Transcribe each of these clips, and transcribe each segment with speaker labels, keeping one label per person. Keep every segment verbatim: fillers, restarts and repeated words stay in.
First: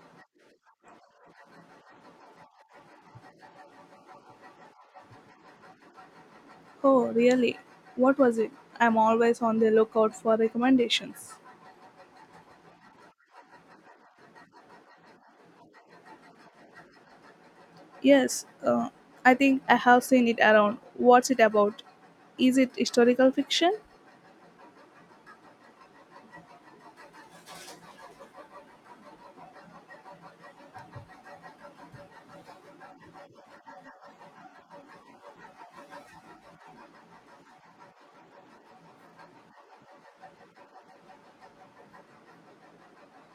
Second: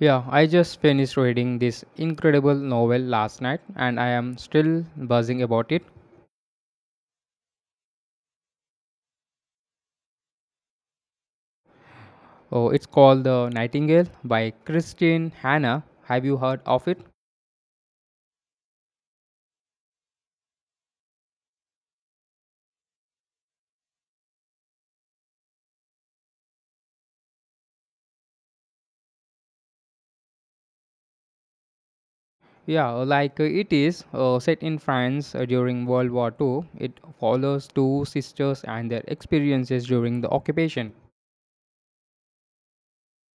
Speaker 1: Yeah, I just finished reading this incredible novel last night, and I am still buzzing about it.
Speaker 2: Oh, really? What was it? I'm always on the lookout for recommendations.
Speaker 1: Oh, it's called The Nightingale by Christine Hanna. Have you heard of it?
Speaker 2: Yes, uh, I think I have seen it around. What's it about? Is it historical fiction?
Speaker 1: Yeah, like uh, it is uh, set in France uh, during World War two. It follows two sisters and their experiences during the occupation.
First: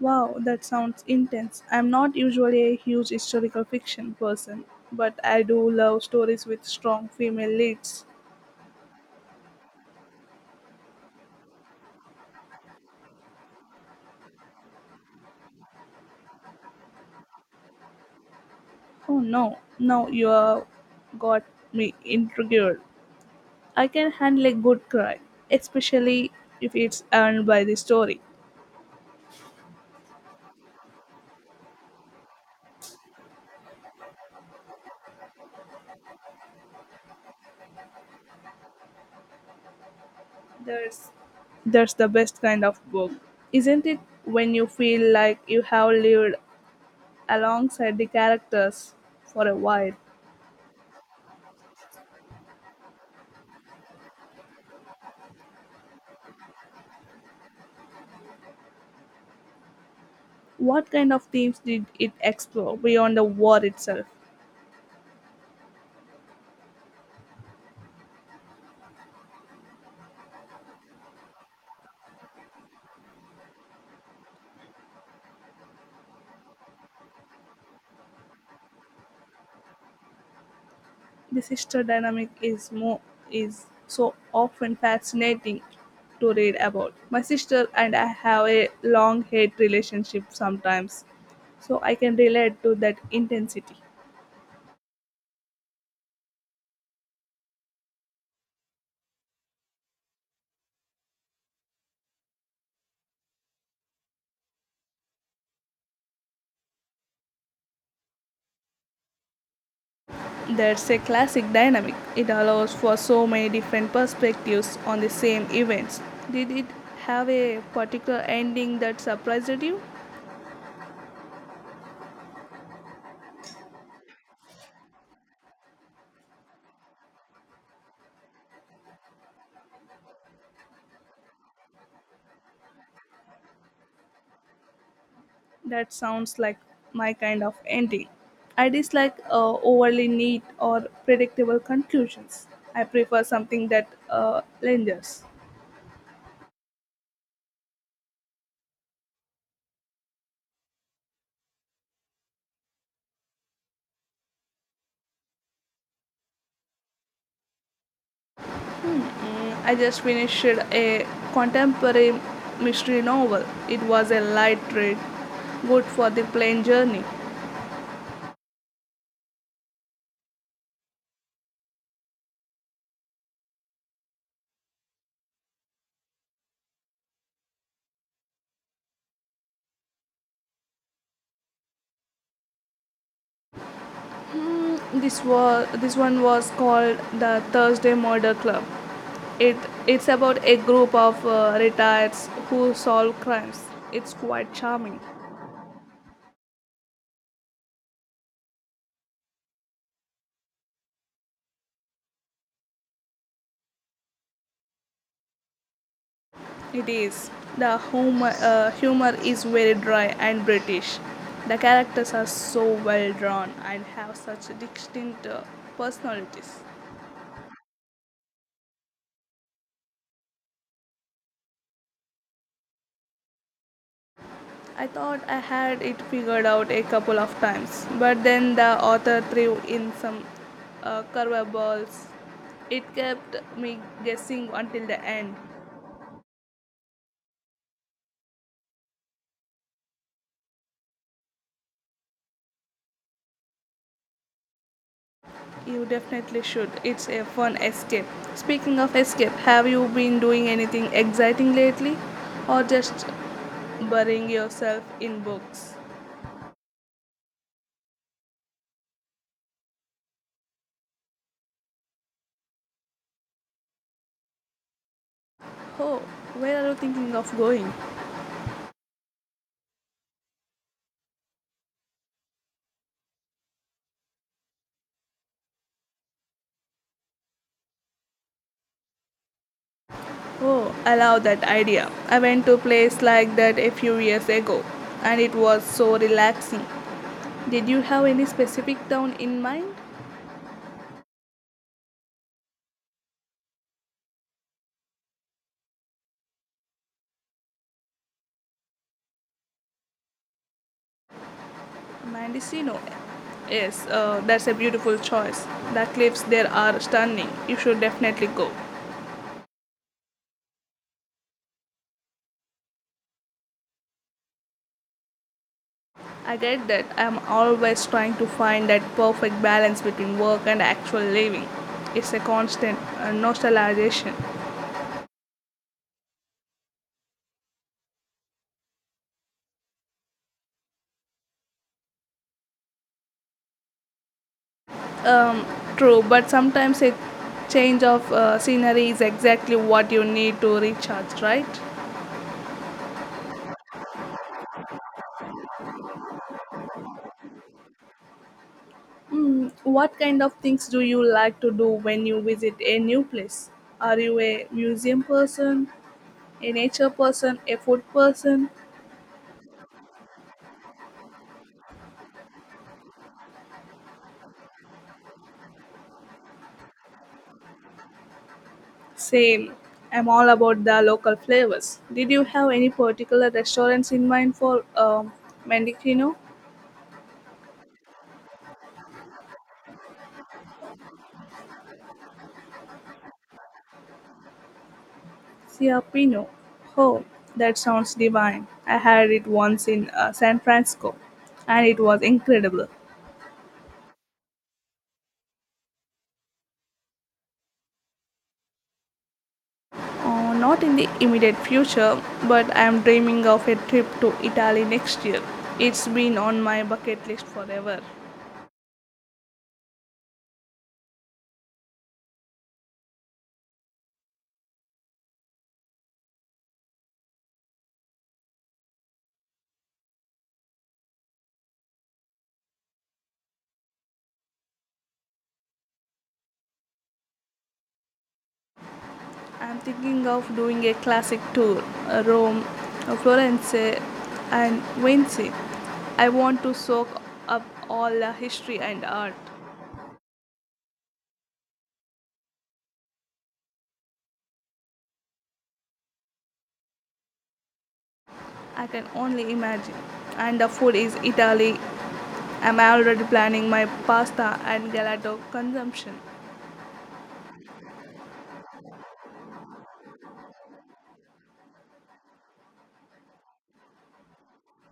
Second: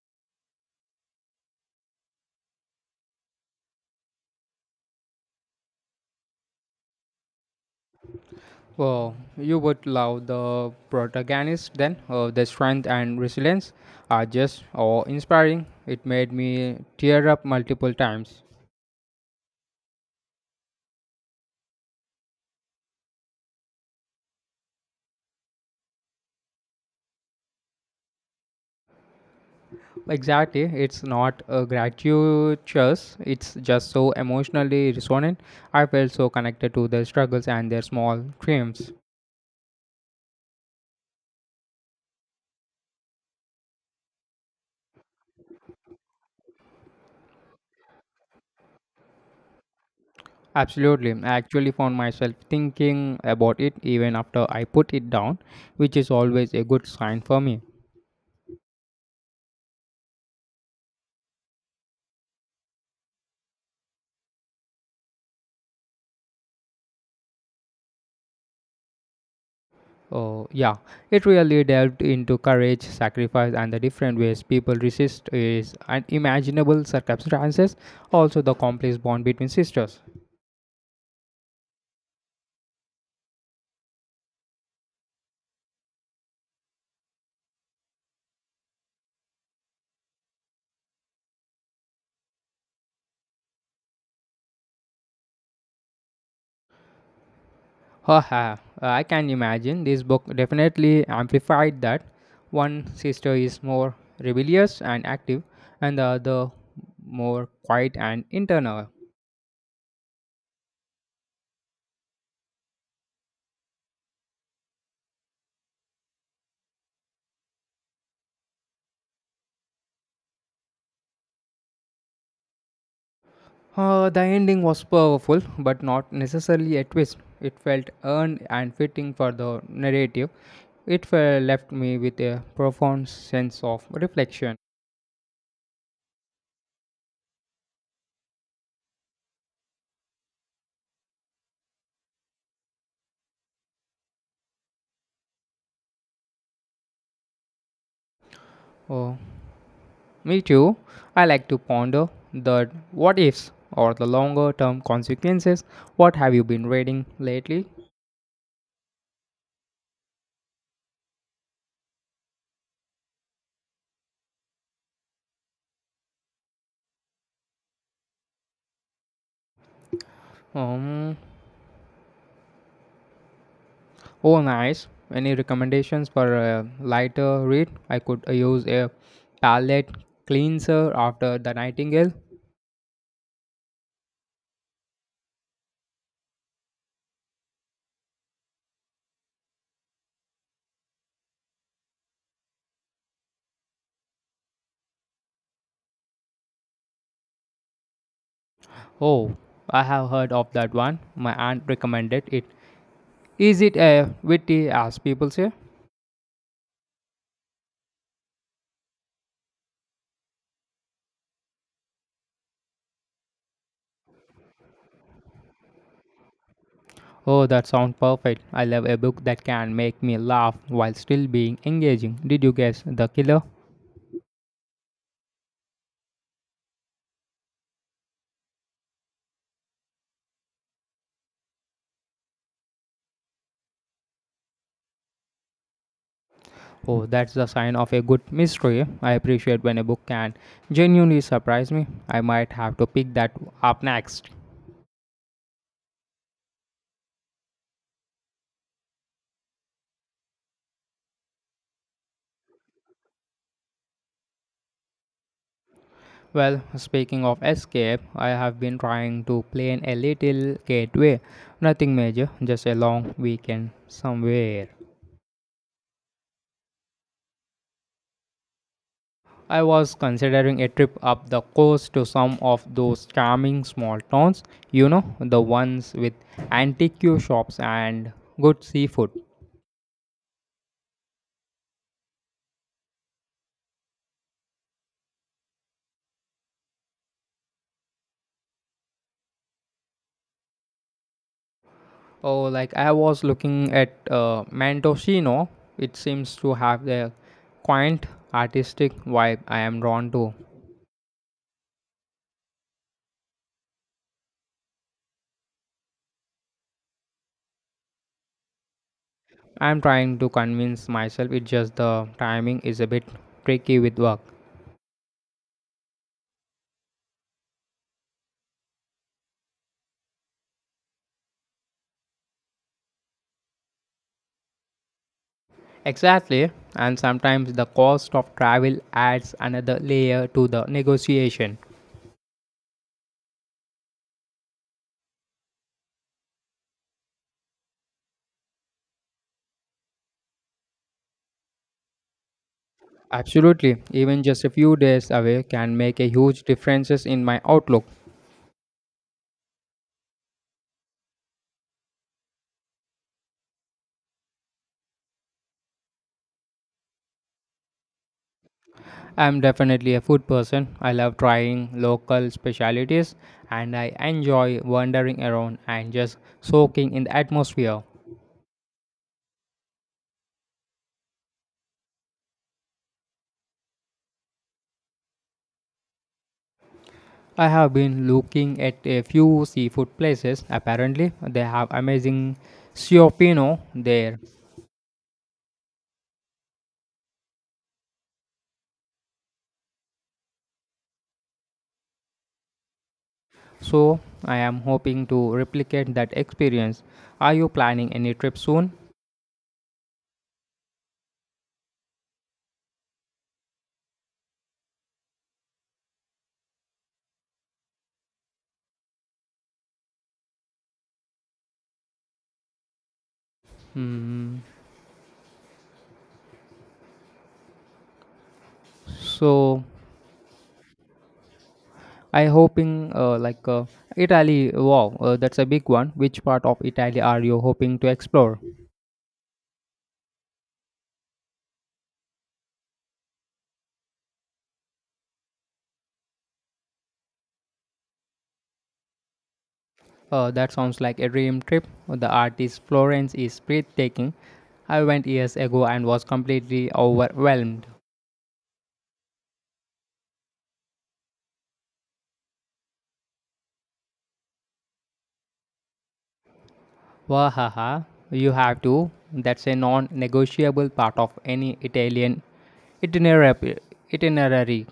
Speaker 2: Wow, that sounds intense. I'm not usually a huge historical fiction person, but I do love stories with strong female leads.
Speaker 1: Well, you would love the protagonist then. Uh, the strength and resilience are just awe inspiring. It made me tear up multiple times.
Speaker 2: Oh no, now you have got me intrigued. I can handle a good cry, especially if it's earned by the story.
Speaker 1: Exactly, it's not uh, gratuitous, it's just so emotionally resonant. I felt so connected to their struggles and their small triumphs.
Speaker 2: That's that's the best kind of book, isn't it? When you feel like you have lived alongside the characters for a while.
Speaker 1: Absolutely, I actually found myself thinking about it even after I put it down, which is always a good sign for me.
Speaker 2: What kind of themes did it explore beyond the war itself?
Speaker 1: Oh, yeah, it really delved into courage, sacrifice, and the different ways people resist is unimaginable circumstances, also the complex bond between sisters.
Speaker 2: The sister dynamic is more is so often fascinating to read about. My sister and I have a long hate relationship sometimes, so I can relate to that intensity.
Speaker 1: Haha, I can imagine this book definitely amplified that. One sister is more rebellious and active, and the other more quiet and internal.
Speaker 2: That's a classic dynamic. It allows for so many different perspectives on the same events. Did it have a particular ending that surprised you?
Speaker 1: Uh, the ending was powerful, but not necessarily a twist. It felt earned and fitting for the narrative. It fe- left me with a profound sense of reflection.
Speaker 2: That sounds like my kind of ending. I dislike uh, overly neat or predictable conclusions. I prefer something that uh, lingers.
Speaker 1: Oh, me too. I like to ponder the what ifs or the longer term consequences. What have you been reading lately?
Speaker 2: I just finished a contemporary mystery novel. It was a light read, good for the plane journey.
Speaker 1: Um, oh, nice. Any recommendations for a lighter read? I could uh, use a palette cleanser after The Nightingale.
Speaker 2: This was this one was called the Thursday Murder Club. It it's about a group of uh, retirees who solve crimes. It's quite charming.
Speaker 1: Oh, I have heard of that one. My aunt recommended it. Is it a witty as people say?
Speaker 2: It is. The humor uh, humor is very dry and British. The characters are so well drawn and have such distinct uh, personalities.
Speaker 1: Oh, that sounds perfect. I love a book that can make me laugh while still being engaging. Did you guess the killer?
Speaker 2: I thought I had it figured out a couple of times, but then the author threw in some uh, curveballs. It kept me guessing until the end.
Speaker 1: Oh, that's the sign of a good mystery. I appreciate when a book can genuinely surprise me. I might have to pick that up next.
Speaker 2: You definitely should. It's a fun escape. Speaking of escape, have you been doing anything exciting lately or just burying yourself in books?
Speaker 1: Well, speaking of escape, I have been trying to plan a little getaway. Nothing major, just a long weekend somewhere.
Speaker 2: Oh, where are you thinking of going?
Speaker 1: I was considering a trip up the coast to some of those charming small towns, you know, the ones with antique shops and good seafood.
Speaker 2: Oh, I love that idea. I went to a place like that a few years ago and it was so relaxing. Did you have any specific town in mind?
Speaker 1: Oh, like I was looking at uh, Mantosino. It seems to have the quaint artistic vibe I am drawn to.
Speaker 2: Mendocino. Yes, uh, that's a beautiful choice. The cliffs there are stunning. You should definitely go.
Speaker 1: I'm trying to convince myself it's just the timing is a bit tricky with work.
Speaker 2: I get that. I'm always trying to find that perfect balance between work and actual living. It's a constant uh, nostalgization.
Speaker 1: Exactly, and sometimes the cost of travel adds another layer to the negotiation.
Speaker 2: Um, True, but sometimes a change of uh, scenery is exactly what you need to recharge, right?
Speaker 1: Absolutely, even just a few days away can make a huge differences in my outlook.
Speaker 2: What kind of things do you like to do when you visit a new place? Are you a museum person, a nature person, a food person?
Speaker 1: I'm definitely a food person. I love trying local specialities, and I enjoy wandering around and just soaking in the atmosphere.
Speaker 2: Same. I'm all about the local flavors. Did you have any particular restaurants in mind for um, mendocino?
Speaker 1: I have been looking at a few seafood places. Apparently, they have amazing siopino there.
Speaker 2: Ciapino. Oh, that sounds divine. I had it once in uh, San Francisco and it was incredible.
Speaker 1: So, I am hoping to replicate that experience. Are you planning any trip soon?
Speaker 2: Uh, not in the immediate future, but I am dreaming of a trip to Italy next year. It's been on my bucket list forever.
Speaker 1: Hmm. So, I hoping uh, like uh, Italy. Wow, uh, that's a big one. Which part of Italy are you hoping to explore?
Speaker 2: I'm thinking of doing a classic tour uh, Rome, uh, Florence, and Venice. I want to soak up all the history and art.
Speaker 1: Oh, that sounds like a dream trip. The artist Florence is breathtaking. I went years ago and was completely overwhelmed.
Speaker 2: I can only imagine. And the food is Italy. I'm already planning my pasta and gelato consumption.
Speaker 1: Wahaha, you have to. That's a non negotiable part of any Italian itinerary. itinerary.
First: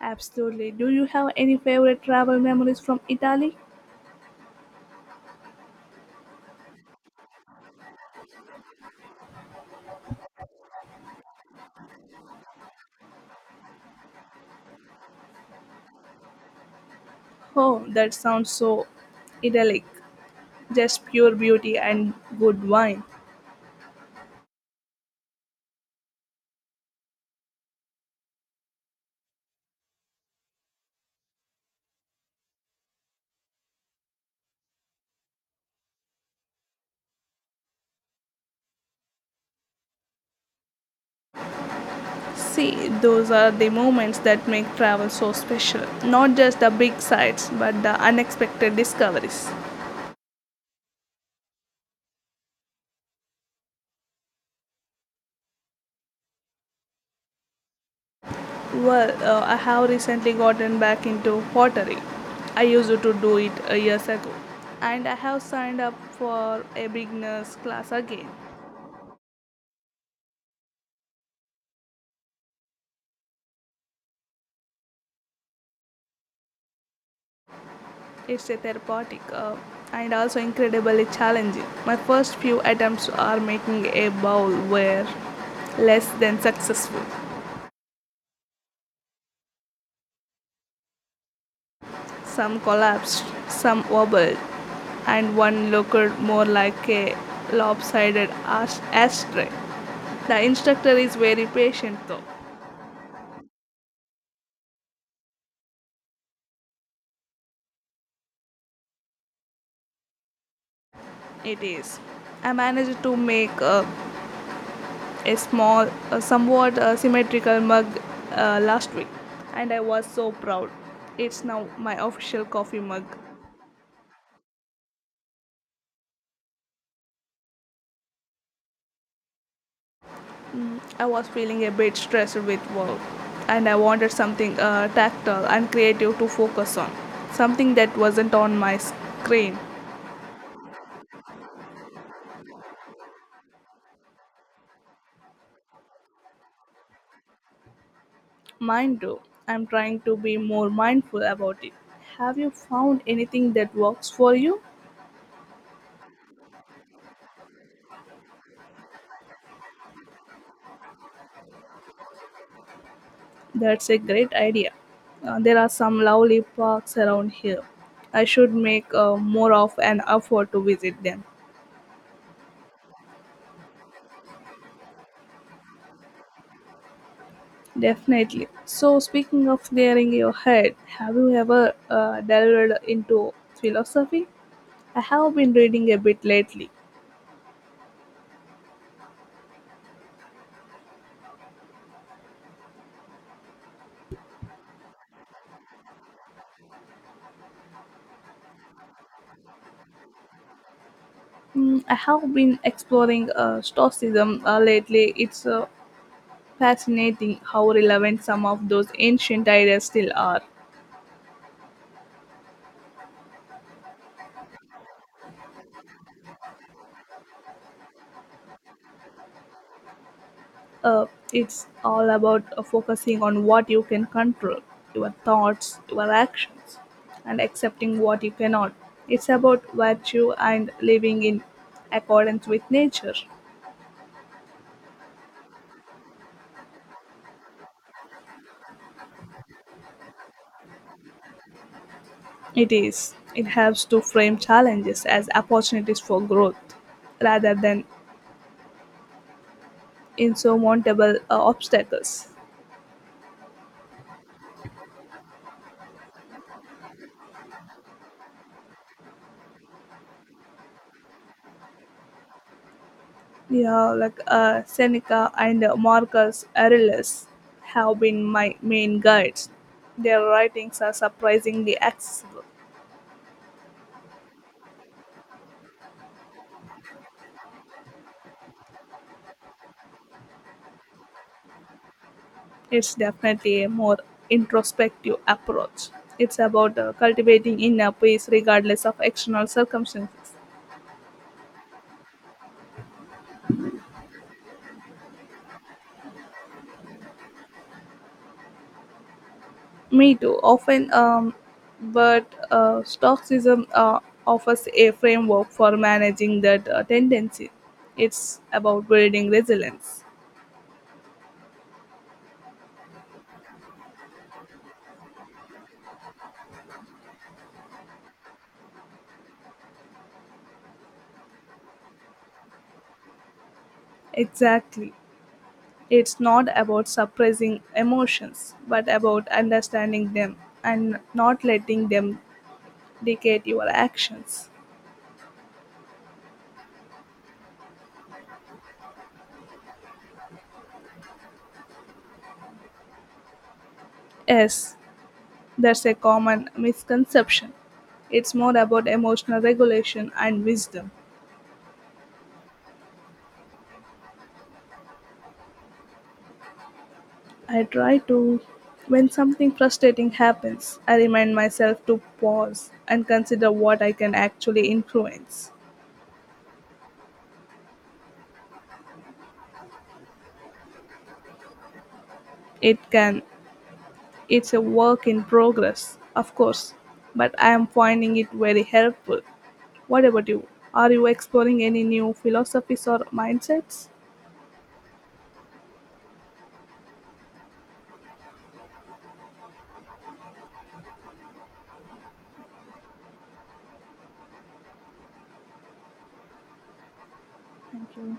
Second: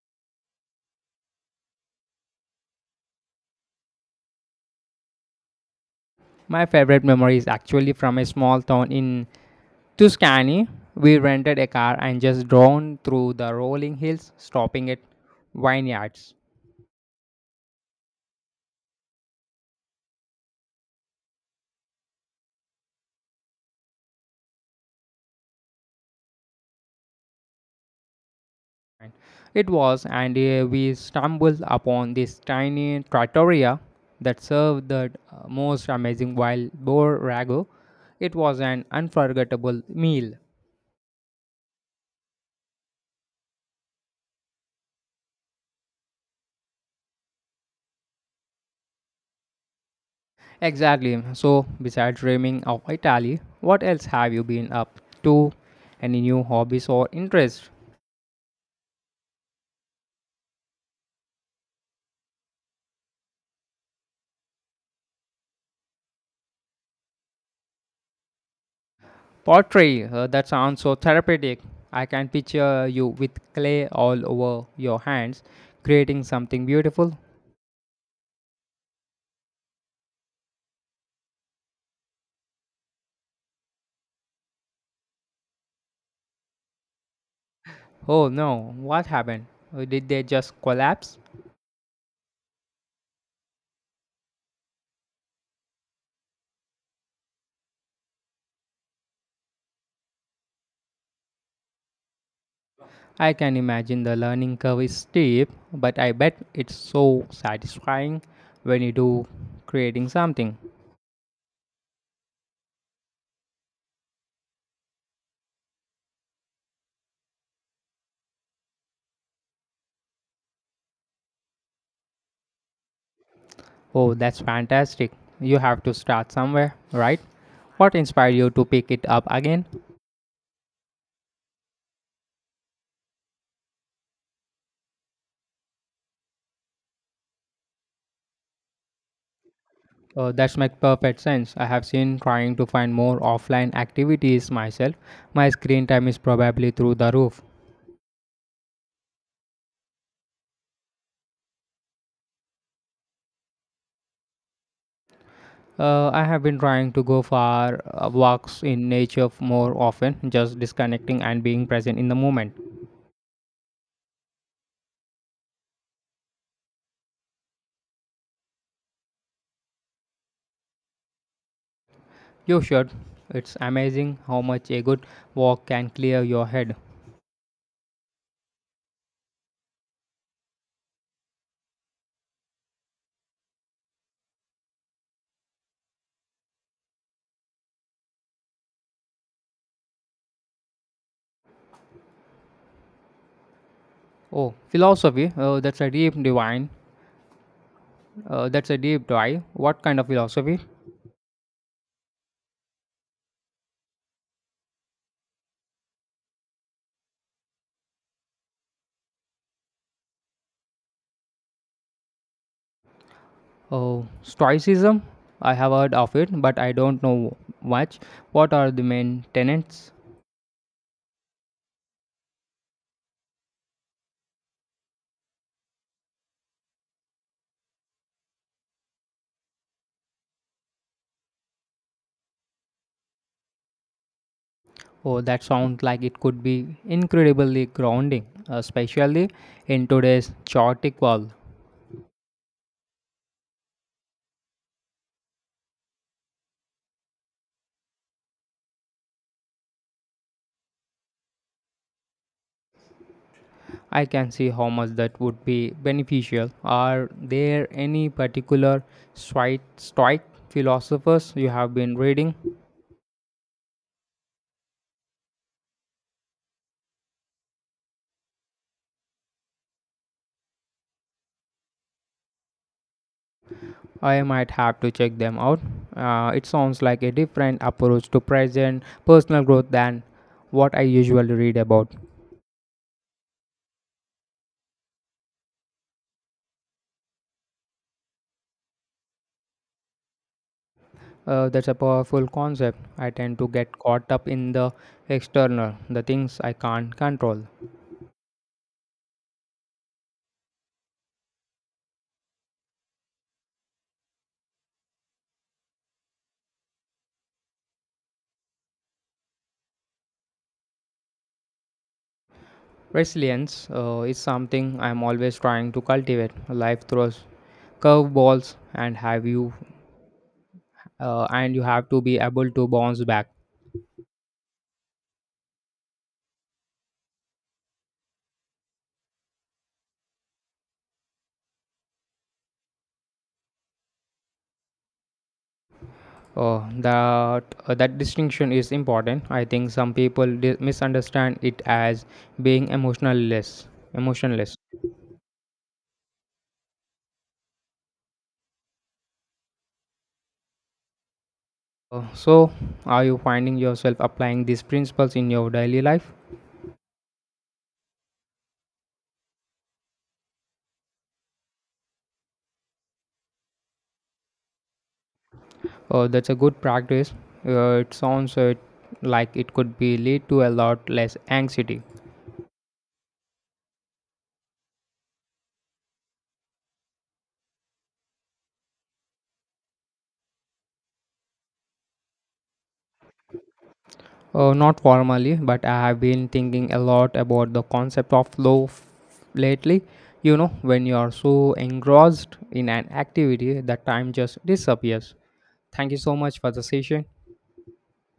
Speaker 2: Absolutely. Do you have any favorite travel memories from Italy?
Speaker 1: My favorite memory is actually from a small town in Tuscany. We rented a car and just drove through the rolling hills, stopping at vineyards.
Speaker 2: Oh, that sounds so idyllic. Just pure beauty and good wine.
Speaker 1: Right. It was, and uh, we stumbled upon this tiny trattoria that served the uh, most amazing wild boar ragu. It was an unforgettable meal.
Speaker 2: See, those are the moments that make travel so special. Not just the big sights, but the unexpected discoveries.
Speaker 1: Exactly. So, besides dreaming of Italy, what else have you been up to? Any new hobbies or interests?
Speaker 2: Well, uh, I have recently gotten back into pottery. I used to do it uh, years ago. And I have signed up for a beginner's class again.
Speaker 1: Pottery, uh, that sounds so therapeutic. I can picture you with clay all over your hands, creating something beautiful.
Speaker 2: It's a therapeutic uh, and also incredibly challenging. My first few attempts are making a bowl were less than successful.
Speaker 1: Oh no, what happened? Uh, Did they just collapse?
Speaker 2: Some collapsed, some wobbled, and one looked more like a lopsided ash- ashtray. The instructor is very patient though.
Speaker 1: I can imagine the learning curve is steep, but I bet it's so satisfying when you do creating something.
Speaker 2: It is. I managed to make uh, a small, uh, somewhat uh, symmetrical mug uh, last week, and I was so proud. It's now my official coffee mug.
Speaker 1: Oh, that's fantastic. You have to start somewhere, right? What inspired you to pick it up again?
Speaker 2: I was feeling a bit stressed with work and I wanted something uh, tactile and creative to focus on. Something that wasn't on my screen.
Speaker 1: Uh, that makes perfect sense. I have seen trying to find more offline activities myself. My screen time is probably through the roof.
Speaker 2: Mind though, I'm trying to be more mindful about it. Have you found anything that works for you?
Speaker 1: Uh, I have been trying to go for uh, walks in nature more often, just disconnecting and being present in the moment.
Speaker 2: That's a great idea. Uh, there are some lovely parks around here. I should make uh, more of an effort to visit them.
Speaker 1: You should. It's amazing how much a good walk can clear your head.
Speaker 2: Definitely. So, speaking of clearing your head, have you ever uh, delved into philosophy? I have been reading a bit lately.
Speaker 1: Oh, philosophy. Oh, that's a deep divine. Uh, that's a deep dive. What kind of philosophy?
Speaker 2: Mm, I have been exploring uh, Stoicism uh, lately. It's uh, fascinating how relevant some of those ancient ideas still are.
Speaker 1: Oh, Stoicism. I have heard of it, but I don't know much. What are the main tenets?
Speaker 2: Uh, it's all about uh, focusing on what you can control your thoughts, your actions, and accepting what you cannot. It's about virtue and living in accordance with nature.
Speaker 1: Oh, that sounds like it could be incredibly grounding, especially in today's chaotic world.
Speaker 2: It is. It helps to frame challenges as opportunities for growth rather than insurmountable uh, obstacles.
Speaker 1: I can see how much that would be beneficial. Are there any particular Stoic, Stoic philosophers you have been reading?
Speaker 2: Yeah, like uh, Seneca and uh, Marcus Aurelius have been my main guides. Their writings are surprisingly accessible.
Speaker 1: I might have to check them out. Uh, it sounds like a different approach to present personal growth than what I usually read about.
Speaker 2: It's definitely a more introspective approach. It's about uh, cultivating inner peace regardless of external circumstances.
Speaker 1: Uh, that's a powerful concept. I tend to get caught up in the external, the things I can't control.
Speaker 2: Me too. Often, um, but uh, Stoicism uh, offers a framework for managing that uh, tendency. It's about building resilience.
Speaker 1: Resilience uh, is something I'm always trying to cultivate. Life throws curveballs and have you uh, and you have to be able to bounce back.
Speaker 2: Exactly. It's not about suppressing emotions, but about understanding them and not letting them dictate your actions.
Speaker 1: Uh, that uh, that distinction is important. I think some people di- misunderstand it as being emotionless. Emotionless.
Speaker 2: Yes, that's a common misconception. It's more about emotional regulation and wisdom.
Speaker 1: Uh, so, are you finding yourself applying these principles in your daily life?
Speaker 2: I try to, when something frustrating happens, I remind myself to pause and consider what I can actually influence.
Speaker 1: Uh, that's a good practice. Uh, it sounds uh, like it could be lead to a lot less anxiety.
Speaker 2: It can. It's a work in progress, of course, but I am finding it very helpful. What about you? Are you exploring any new philosophies or mindsets?
Speaker 1: Uh, not formally, but I have been thinking a lot about the concept of flow f- lately. You know, when you are so engrossed in an activity that time just disappears. Thank you so much for the session.
Speaker 2: Thank you.